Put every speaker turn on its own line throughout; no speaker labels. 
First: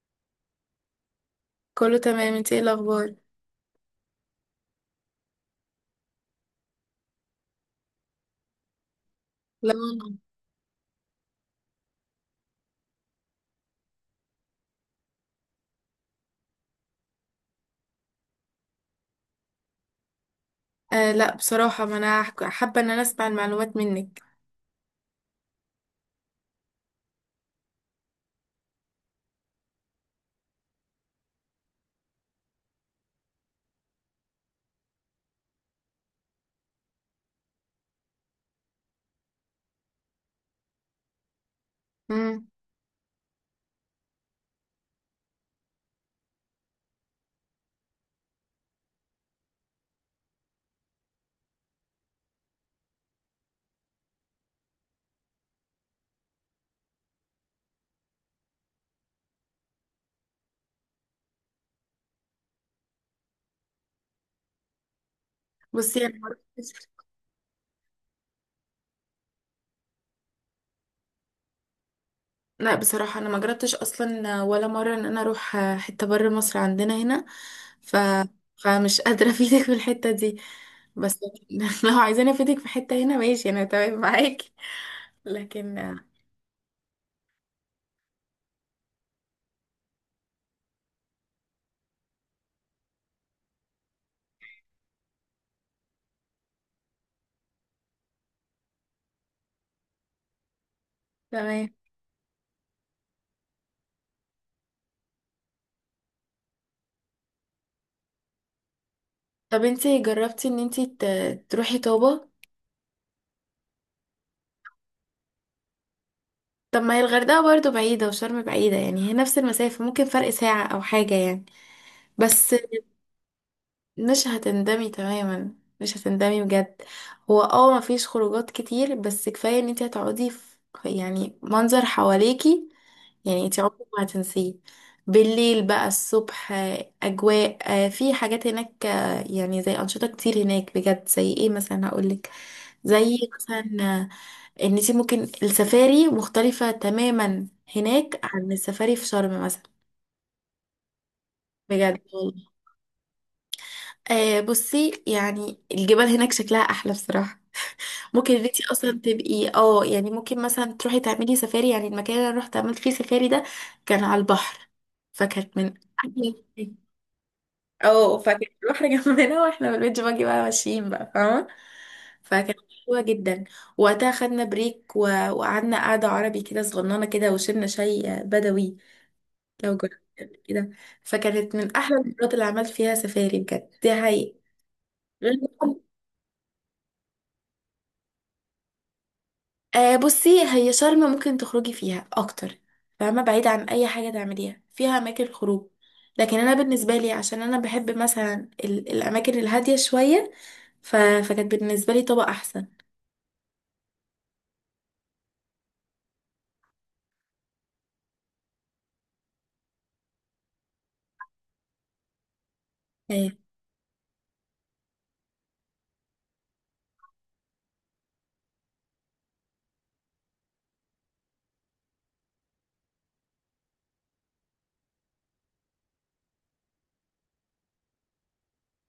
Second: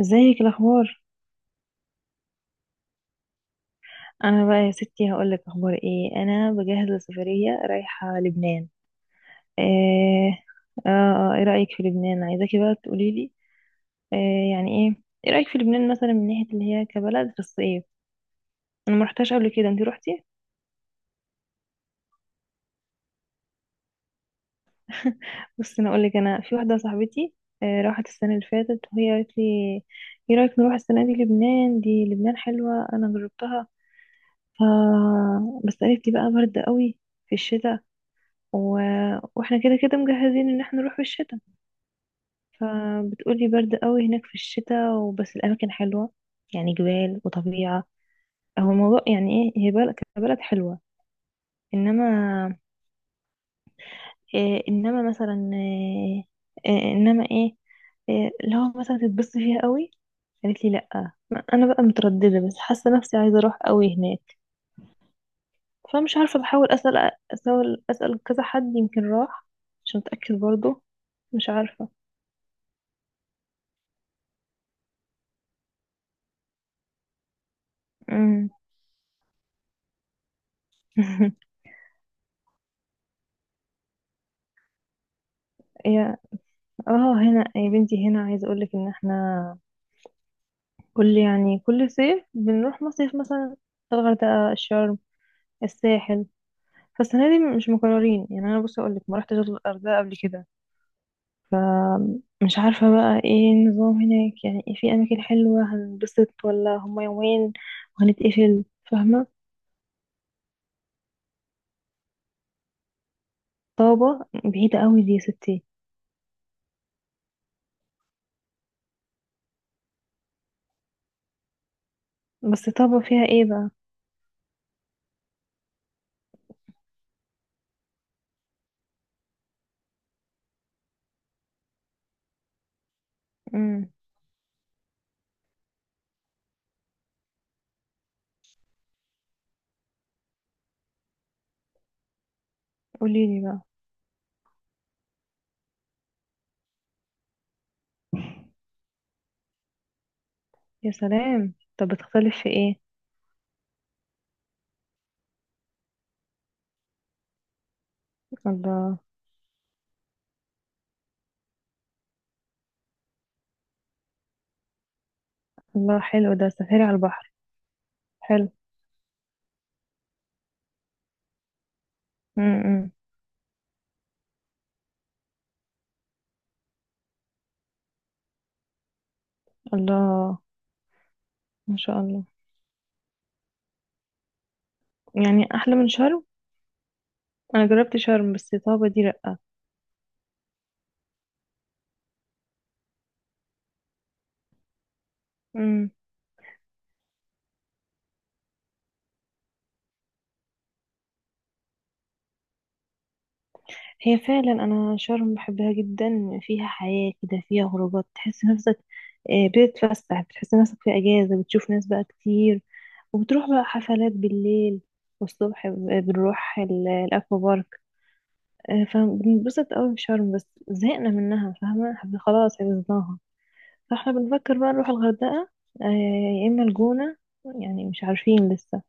ازيك الاخبار؟
كله تمام، انت ايه الاخبار؟
انا بقى يا ستي هقول لك اخبار ايه. انا بجهز لسفريه رايحه لبنان. ايه؟
لا.
ايه رايك في لبنان؟ عايزاكي بقى تقولي لي. إيه يعني ايه؟ ايه رايك في لبنان مثلا من ناحيه اللي هي كبلد في الصيف؟ انا ما رحتهاش قبل كده، انت روحتي؟
آه، لا بصراحه، ما انا هحك- حابه ان انا اسمع المعلومات منك.
بصي انا اقول لك، انا في واحده صاحبتي آه، راحت السنه اللي فاتت وهي قالت لي ايه رايك نروح السنه دي لبنان، دي لبنان حلوه انا جربتها. ف بس قالت لي بقى برد قوي في الشتاء و... واحنا كده كده مجهزين ان احنا نروح في الشتاء.
امم
فبتقولي برد قوي هناك في الشتاء، وبس الاماكن حلوه يعني جبال وطبيعه. هو الموضوع يعني ايه، هي بلد كبلد حلوه انما، إيه انما مثلا إيه؟ إيه انما ايه؟ إيه لو مثلا تتبسطي فيها قوي؟ قالت لي لا، انا بقى متردده بس حاسه نفسي عايزه اروح قوي هناك.
بصي،
فمش
انا ما
عارفه، بحاول
رحتش-
اسال. اسال كذا حد يمكن راح عشان اتاكد برضو. مش عارفه.
لا بصراحه انا ما جربتش اصلا ولا مره ان انا اروح حته بره مصر، عندنا هنا. ف
امم.
فمش قادره افيدك في الحته دي، بس لو عايزاني افيدك في حته هنا، ماشي، انا تمام معاكي. لكن آه،
يا اه هنا يا بنتي، هنا عايزه اقول لك ان احنا كل يعني كل صيف بنروح مصيف مثلا الغردقه، الشرم، الساحل. فالسنه دي مش مكررين، يعني انا بصي اقول لك ما رحتش الغردقه قبل كده.
تمام.
فمش عارفه بقى ايه النظام هناك، يعني إيه، في اماكن حلوه هنبسط، ولا هما يومين وهنتقفل؟ فاهمه؟
طب انت جربتي ان تروحي طابه؟
طابه بعيده قوي دي يا ستي.
طب ما هي الغردقه برضو بعيده، وشرم بعيده، يعني هي نفس المسافه، ممكن فرق ساعه او حاجه يعني. بس
بس طابه فيها ايه بقى؟
مش هتندمي تماما، مش هتندمي بجد. هو اه مفيش خروجات كتير، بس كفاية ان انت هتقعدي في يعني منظر حواليكي، يعني انت عمرك
امم.
ما هتنسيه. بالليل بقى، الصبح، آه، اجواء. آه، في حاجات هناك، آه، يعني زي انشطة كتير هناك بجد. زي ايه مثلا؟ هقولك زي
قولي لي بقى.
مثلا آه، ان انت ممكن السفاري مختلفة تماما هناك عن السفاري في شرم مثلا.
يا سلام، طب
بجد.
بتختلف في ايه؟
آه، بصي يعني الجبال هناك شكلها احلى بصراحه. ممكن ان انتي اصلا
الله.
تبقي اه يعني ممكن مثلا تروحي تعملي سفاري. يعني المكان اللي انا رحت عملت فيه سفاري ده كان على البحر، فكانت من
الله، حلو
احلى.
ده، سفاري على البحر.
اه، فكان
حلو.
البحر جنبنا واحنا بالبيت باجي بقى ماشيين بقى، فاهمه؟ فكانت
امم.
حلوه جدا. وقتها خدنا بريك، وقعدنا قعده عربي كده، صغننه كده، وشربنا شاي بدوي. لو
الله.
جربت كده، فكانت من
ما
احلى
شاء الله.
المرات اللي عملت فيها سفاري بجد، دي حقيقة.
يعني احلى من شرم؟ انا جربت شرم بس طابة دي لأ.
آه بصي، هي شرم ممكن تخرجي فيها اكتر، فاهمه، بعيد عن اي حاجه تعمليها، فيها اماكن خروج.
امم.
لكن انا بالنسبه لي، عشان انا بحب مثلا الاماكن الهاديه شويه، فكانت بالنسبه لي طبق احسن.
هي فعلا، انا شرم بحبها جدا، فيها حياة كده، فيها خروجات تحس نفسك آه، بتتفسح، بتحس نفسك في اجازة، بتشوف ناس بقى كتير،
آه،
وبتروح بقى حفلات بالليل. والصبح بنروح الاكوا بارك. آه، فبنبسط قوي في شرم بس زهقنا منها، فاهمة، خلاص عرفناها. فاحنا بنفكر بقى نروح الغردقة آه، يا إما الجونة. يعني مش عارفين لسه.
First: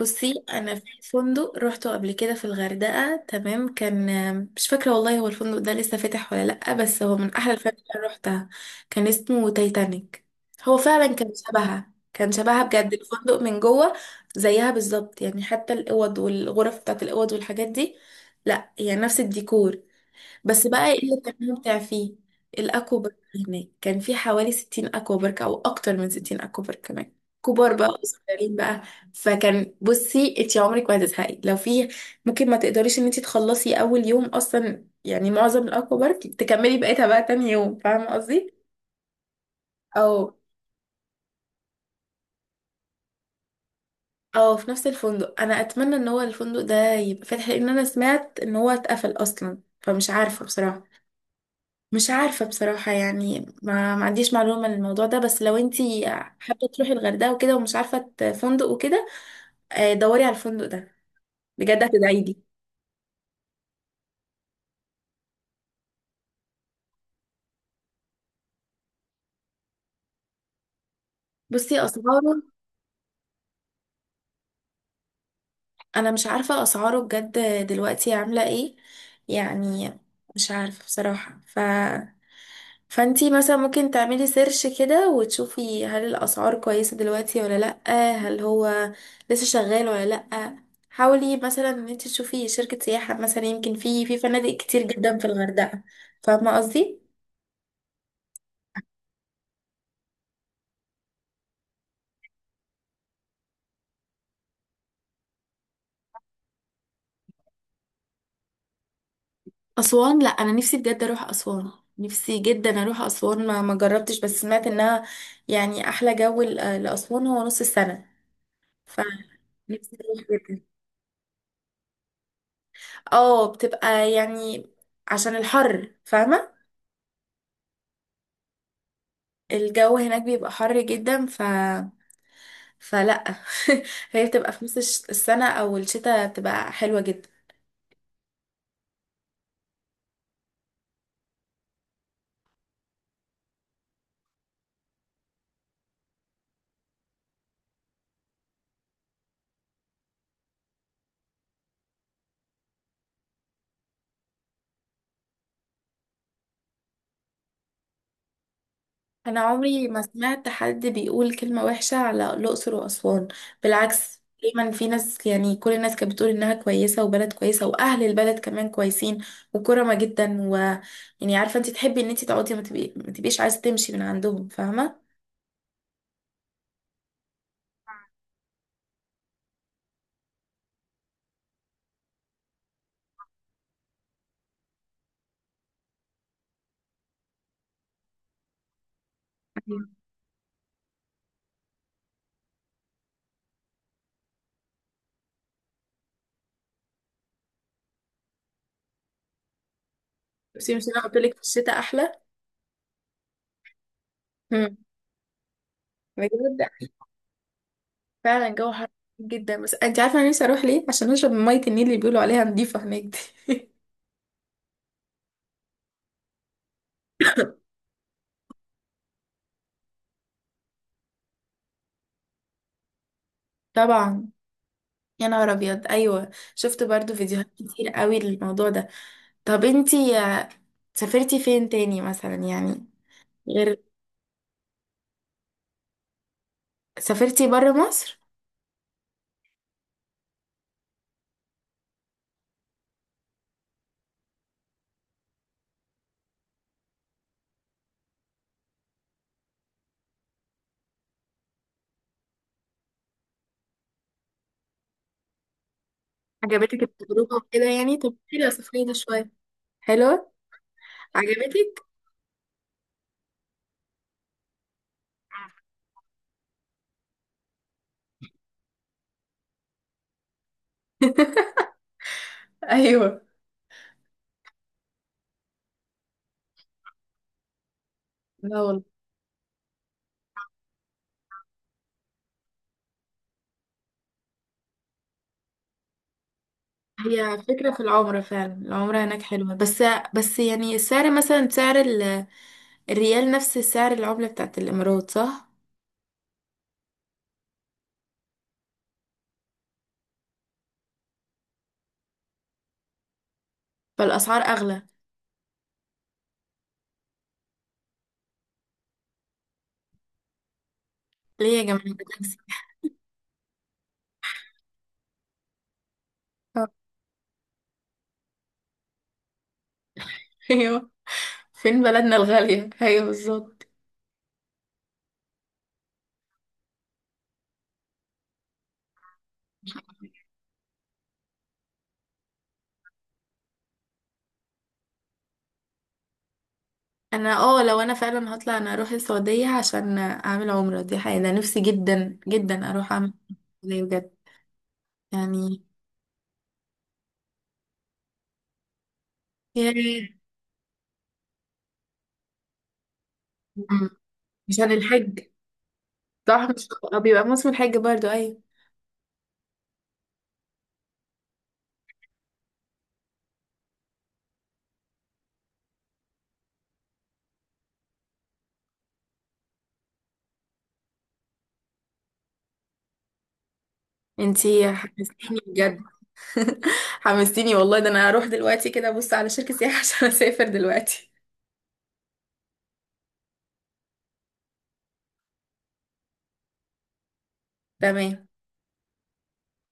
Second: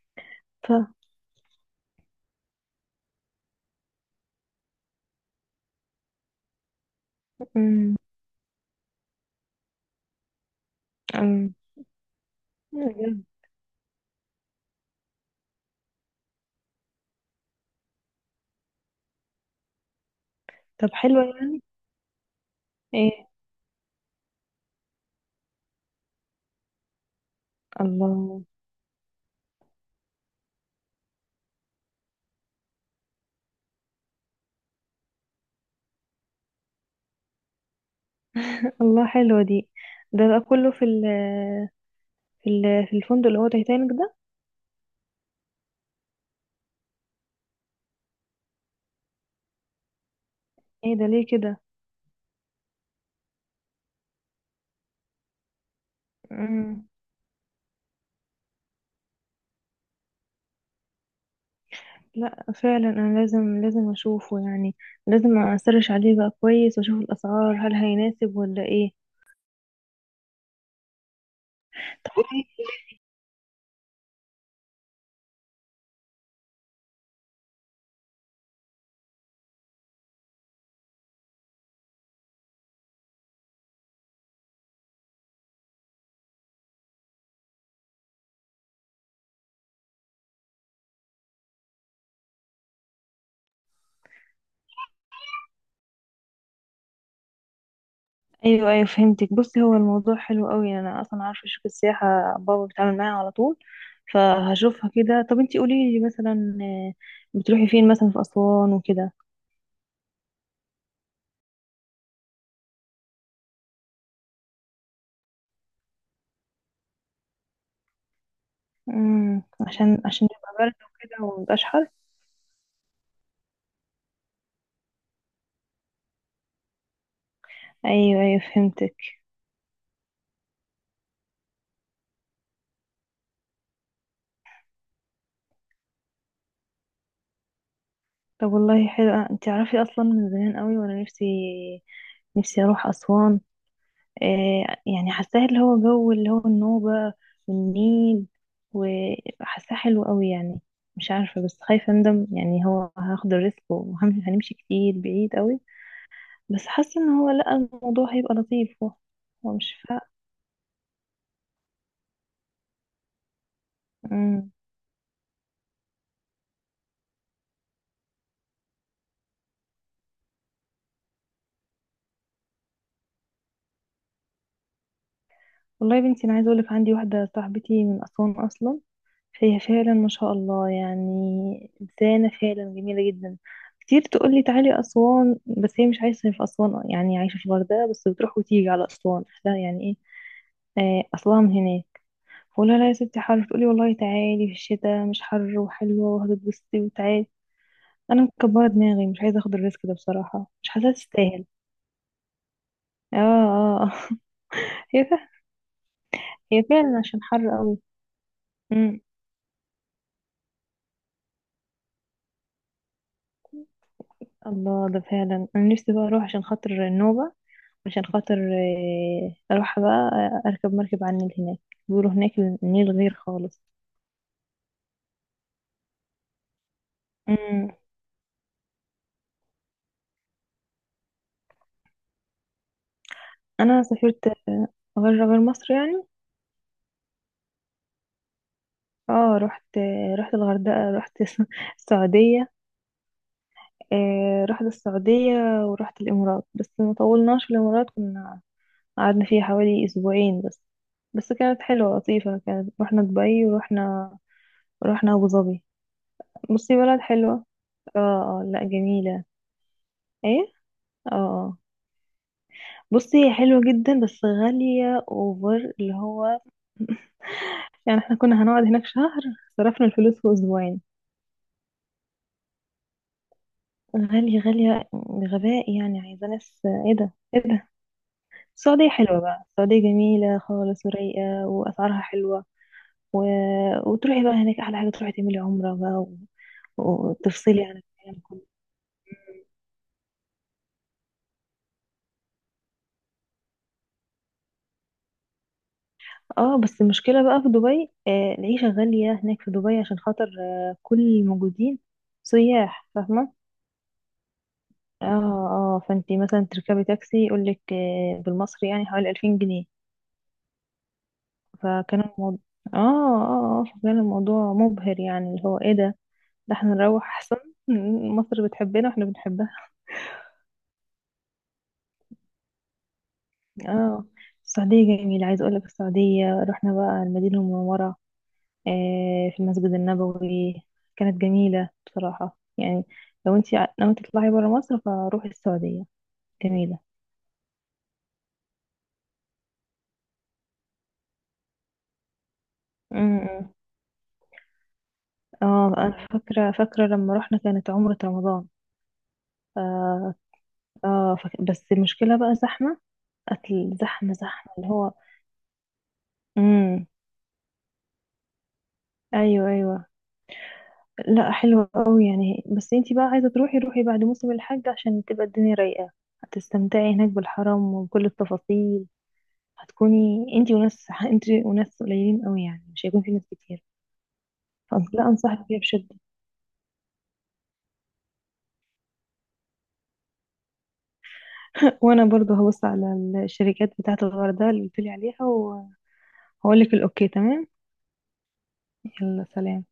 بصي
ف
انا في فندق روحته قبل كده في الغردقه، تمام كان. مش فاكره والله هو الفندق ده لسه فاتح ولا لا، بس هو من احلى الفنادق
امم.
اللي روحتها. كان اسمه تايتانيك. هو فعلا كان
أم.
شبهها، كان شبهها بجد
بجد.
الفندق من جوه، زيها بالظبط، يعني حتى الاوض والغرف بتاعت الاوض والحاجات دي. لا يعني نفس الديكور. بس بقى
طب
ايه اللي
حلوة
كان
يعني؟
ممتع فيه؟ الاكوا بارك.
ايه.
هناك كان في حوالي 60 اكوا بارك او اكتر من 60 اكوا بارك كمان، كبار بقى
الله.
وصغيرين بقى. فكان، بصي انت عمرك ما هتزهقي لو في، ممكن ما تقدريش ان انت تخلصي اول يوم اصلا، يعني معظم الاكوا بارك تكملي بقيتها بقى تاني يوم، فاهمه قصدي؟
الله، حلوة دي. ده
او
بقى كله في ال في ال في الفندق اللي هو تايتانيك ده؟
في نفس الفندق. انا اتمنى ان هو الفندق ده يبقى فاتح، لان انا سمعت ان هو اتقفل اصلا، فمش عارفه بصراحه.
ايه ده؟ ليه كده؟
مش عارفة بصراحة يعني ما عنديش معلومة عن الموضوع ده، بس لو انتي حابة
امم.
تروحي الغردقة وكده ومش عارفة فندق وكده، آه، دوري على الفندق ده بجد، هتدعي لي.
لا فعلا انا لازم لازم اشوفه يعني، لازم اسرش عليه بقى كويس واشوف الاسعار، هل هيناسب ولا ايه.
بصي
طب.
أسعاره، انا مش عارفة اسعاره بجد دلوقتي عاملة ايه يعني. مش عارفة بصراحة، فانتي مثلا ممكن تعملي سيرش كده وتشوفي هل الاسعار كويسة دلوقتي ولا لأ، هل هو لسه شغال ولا لأ. حاولي مثلا ان انتي تشوفي شركة سياحة مثلا، يمكن في فنادق كتير جدا في الغردقة، فاهمة قصدي؟
ايوه ايوه فهمتك. بصي هو الموضوع حلو قوي. انا اصلا عارفه شركه السياحه، بابا بيتعامل معايا على طول، فهشوفها كده. طب انتي قولي لي مثلا آه، بتروحي فين مثلا، في اسوان وكده؟
اسوان، لا انا نفسي بجد اروح اسوان، نفسي جدا اروح اسوان. ما جربتش بس سمعت انها يعني احلى جو لاسوان هو نص السنة،
امم.
فنفسي
عشان
اروح
عشان يبقى
جدا.
برد وكده ومبقاش حر.
اه بتبقى يعني عشان الحر، فاهمة؟
ايوه ايوه فهمتك.
الجو هناك بيبقى حر جدا، فلا هي بتبقى في نص السنة او الشتاء بتبقى حلوة جدا.
طب والله حلو. انتي عارفه اصلا من زمان قوي وانا نفسي نفسي اروح اسوان آه، يعني حاساه اللي هو جو اللي هو النوبة والنيل، وحاساه حلو قوي يعني. مش عارفة، بس خايفة اندم يعني، هو هاخد الريسك وهنمشي كتير بعيد قوي. بس حاسة ان هو لا، الموضوع هيبقى لطيف. هو
انا
هو مش
عمري
فا
ما سمعت حد بيقول كلمة وحشة على الاقصر واسوان، بالعكس
مم.
دايما في ناس، يعني كل الناس كانت بتقول انها كويسة وبلد كويسة، واهل البلد كمان كويسين وكرمة جدا، و يعني عارفة انت تحبي ان انت تقعدي، ما تبقيش عايزة تمشي من عندهم، فاهمة؟
والله يا بنتي، انا عايزة اقولك عندي واحدة صاحبتي من اسوان اصلا. هي فعلا ما شاء الله، يعني إنسانة فعلا جميلة جدا. كتير تقولي تعالي أسوان، بس هي مش عايشة في أسوان يعني، عايشة في الغردقة بس بتروح وتيجي على أسوان، لا يعني إيه آه، أصلها من هناك. فقولها لا يا ستي حر، تقولي والله تعالي في الشتاء مش حر وحلوة وهتتبسطي وتعالي. أنا مكبرة دماغي، مش عايزة أخد الريسك ده بصراحة، مش
بس مش
حاسة
انا قلت لك في
تستاهل.
الشتاء احلى؟
اه، اه، آه.
مم.
هي فعلا. هي
بجد.
فعلا عشان حر قوي.
فعلا جو حر
امم.
جدا. بس انت عارفه انا نفسي اروح ليه عشان اشرب من ميه النيل اللي بيقولوا عليها نضيفه هناك دي
الله، ده فعلا، أنا نفسي بقى أروح عشان خاطر النوبة، عشان خاطر آه، اروح بقى آه، اركب مركب على النيل هناك. بيقولوا هناك النيل غير خالص.
طبعا. يا نهار ابيض، ايوه شفت برضو فيديوهات
أمم.
كتير قوي للموضوع ده. طب انتي آه، سافرتي فين تاني مثلا يعني، غير.
انا سافرت آه، غير مصر يعني.
سافرتي بره مصر؟
اه، رحت آه، رحت الغردقة، رحت السعودية آه، رحت السعودية. ورحت الامارات، بس ما طولناش في الامارات، كنا قعدنا فيها حوالي اسبوعين بس. بس كانت حلوة لطيفة. كانت رحنا دبي، ورحنا ابو ظبي. بصي
عجبتك
بلد
التجربة
حلوة.
وكده يعني؟
اه
طب
اه
كده
لا
سافرتي
جميلة.
شوية. حلو.
ايه. اه، آه.
عجبتك؟
بصي هي حلوة جدا بس غالية اوفر اللي هو، يعني احنا كنا هنقعد هناك شهر، صرفنا الفلوس في اسبوعين.
ايوه.
غالية غالية بغباء، يعني عايزة ناس، ايه ده ايه ده.
لا.
السعودية حلوة بقى، السعودية جميلة خالص ورايقة واسعارها حلوة، و... وتروحي بقى هناك احلى حاجة، تروحي تعملي عمرة بقى
هي
وتفصلي
فكرة،
عن
في
الكلام
العمرة
كله.
فعلا العمرة هناك حلوة، بس بس يعني السعر مثلا، سعر الريال نفس سعر العملة بتاعت الإمارات، صح؟
اه بس المشكلة بقى في دبي آه، العيشة غالية هناك في دبي عشان خاطر آه كل الموجودين سياح، فاهمة.
فالأسعار أغلى.
اه اه، فانتي مثلا تركبي تاكسي يقولك آه، بالمصري يعني حوالي 2000 جنيه.
ليه يا جماعة ده
فكان
تاكسي؟
الموضوع اه فكان الموضوع مبهر يعني، اللي هو ايه ده، ده احنا نروح احسن. مصر بتحبنا واحنا بنحبها.
أيوه، فين بلدنا الغالية، أيوه بالظبط.
اه، السعودية جميلة، عايزة اقولك السعودية رحنا بقى المدينة المنورة آه في المسجد النبوي. كانت جميلة بصراحة يعني، لو انتي ناوية تطلعي برا مصر فروحي السعودية، جميلة.
أنا اه لو أنا فعلا هطلع، أنا أروح السعودية عشان أعمل عمرة، دي حقيقة، أنا نفسي جدا جدا أروح
م-
أعمل
م.
عمرة بجد يعني.
اه انا فاكرة فاكرة لما رحنا كانت عمرة رمضان.
يا ريت.
اه, آه، بس المشكلة بقى زحمة، قتل
أمم.
زحمة زحمة اللي
عشان
هو.
الحج، صح؟ مش
امم.
آه، بيبقى موسم الحج برضو، أيوه.
ايوه ايوه. لا حلوة قوي يعني، بس انتي بقى عايزة تروحي روحي بعد موسم الحج عشان تبقى الدنيا رايقة. هتستمتعي هناك بالحرم وبكل التفاصيل. هتكوني انتي وناس، انتي وناس قليلين قوي يعني، مش هيكون في ناس كتير.
انتي
لا
حمستيني
انصحك بيها
بجد.
بشدة.
حمستيني والله، ده انا هروح دلوقتي كده ابص على شركة سياحة عشان اسافر دلوقتي.
وانا برضو هبص على الشركات بتاعة الغردقة اللي قلتلي عليها، وهقولك الاوكي. تمام.
تمام.
يلا سلام.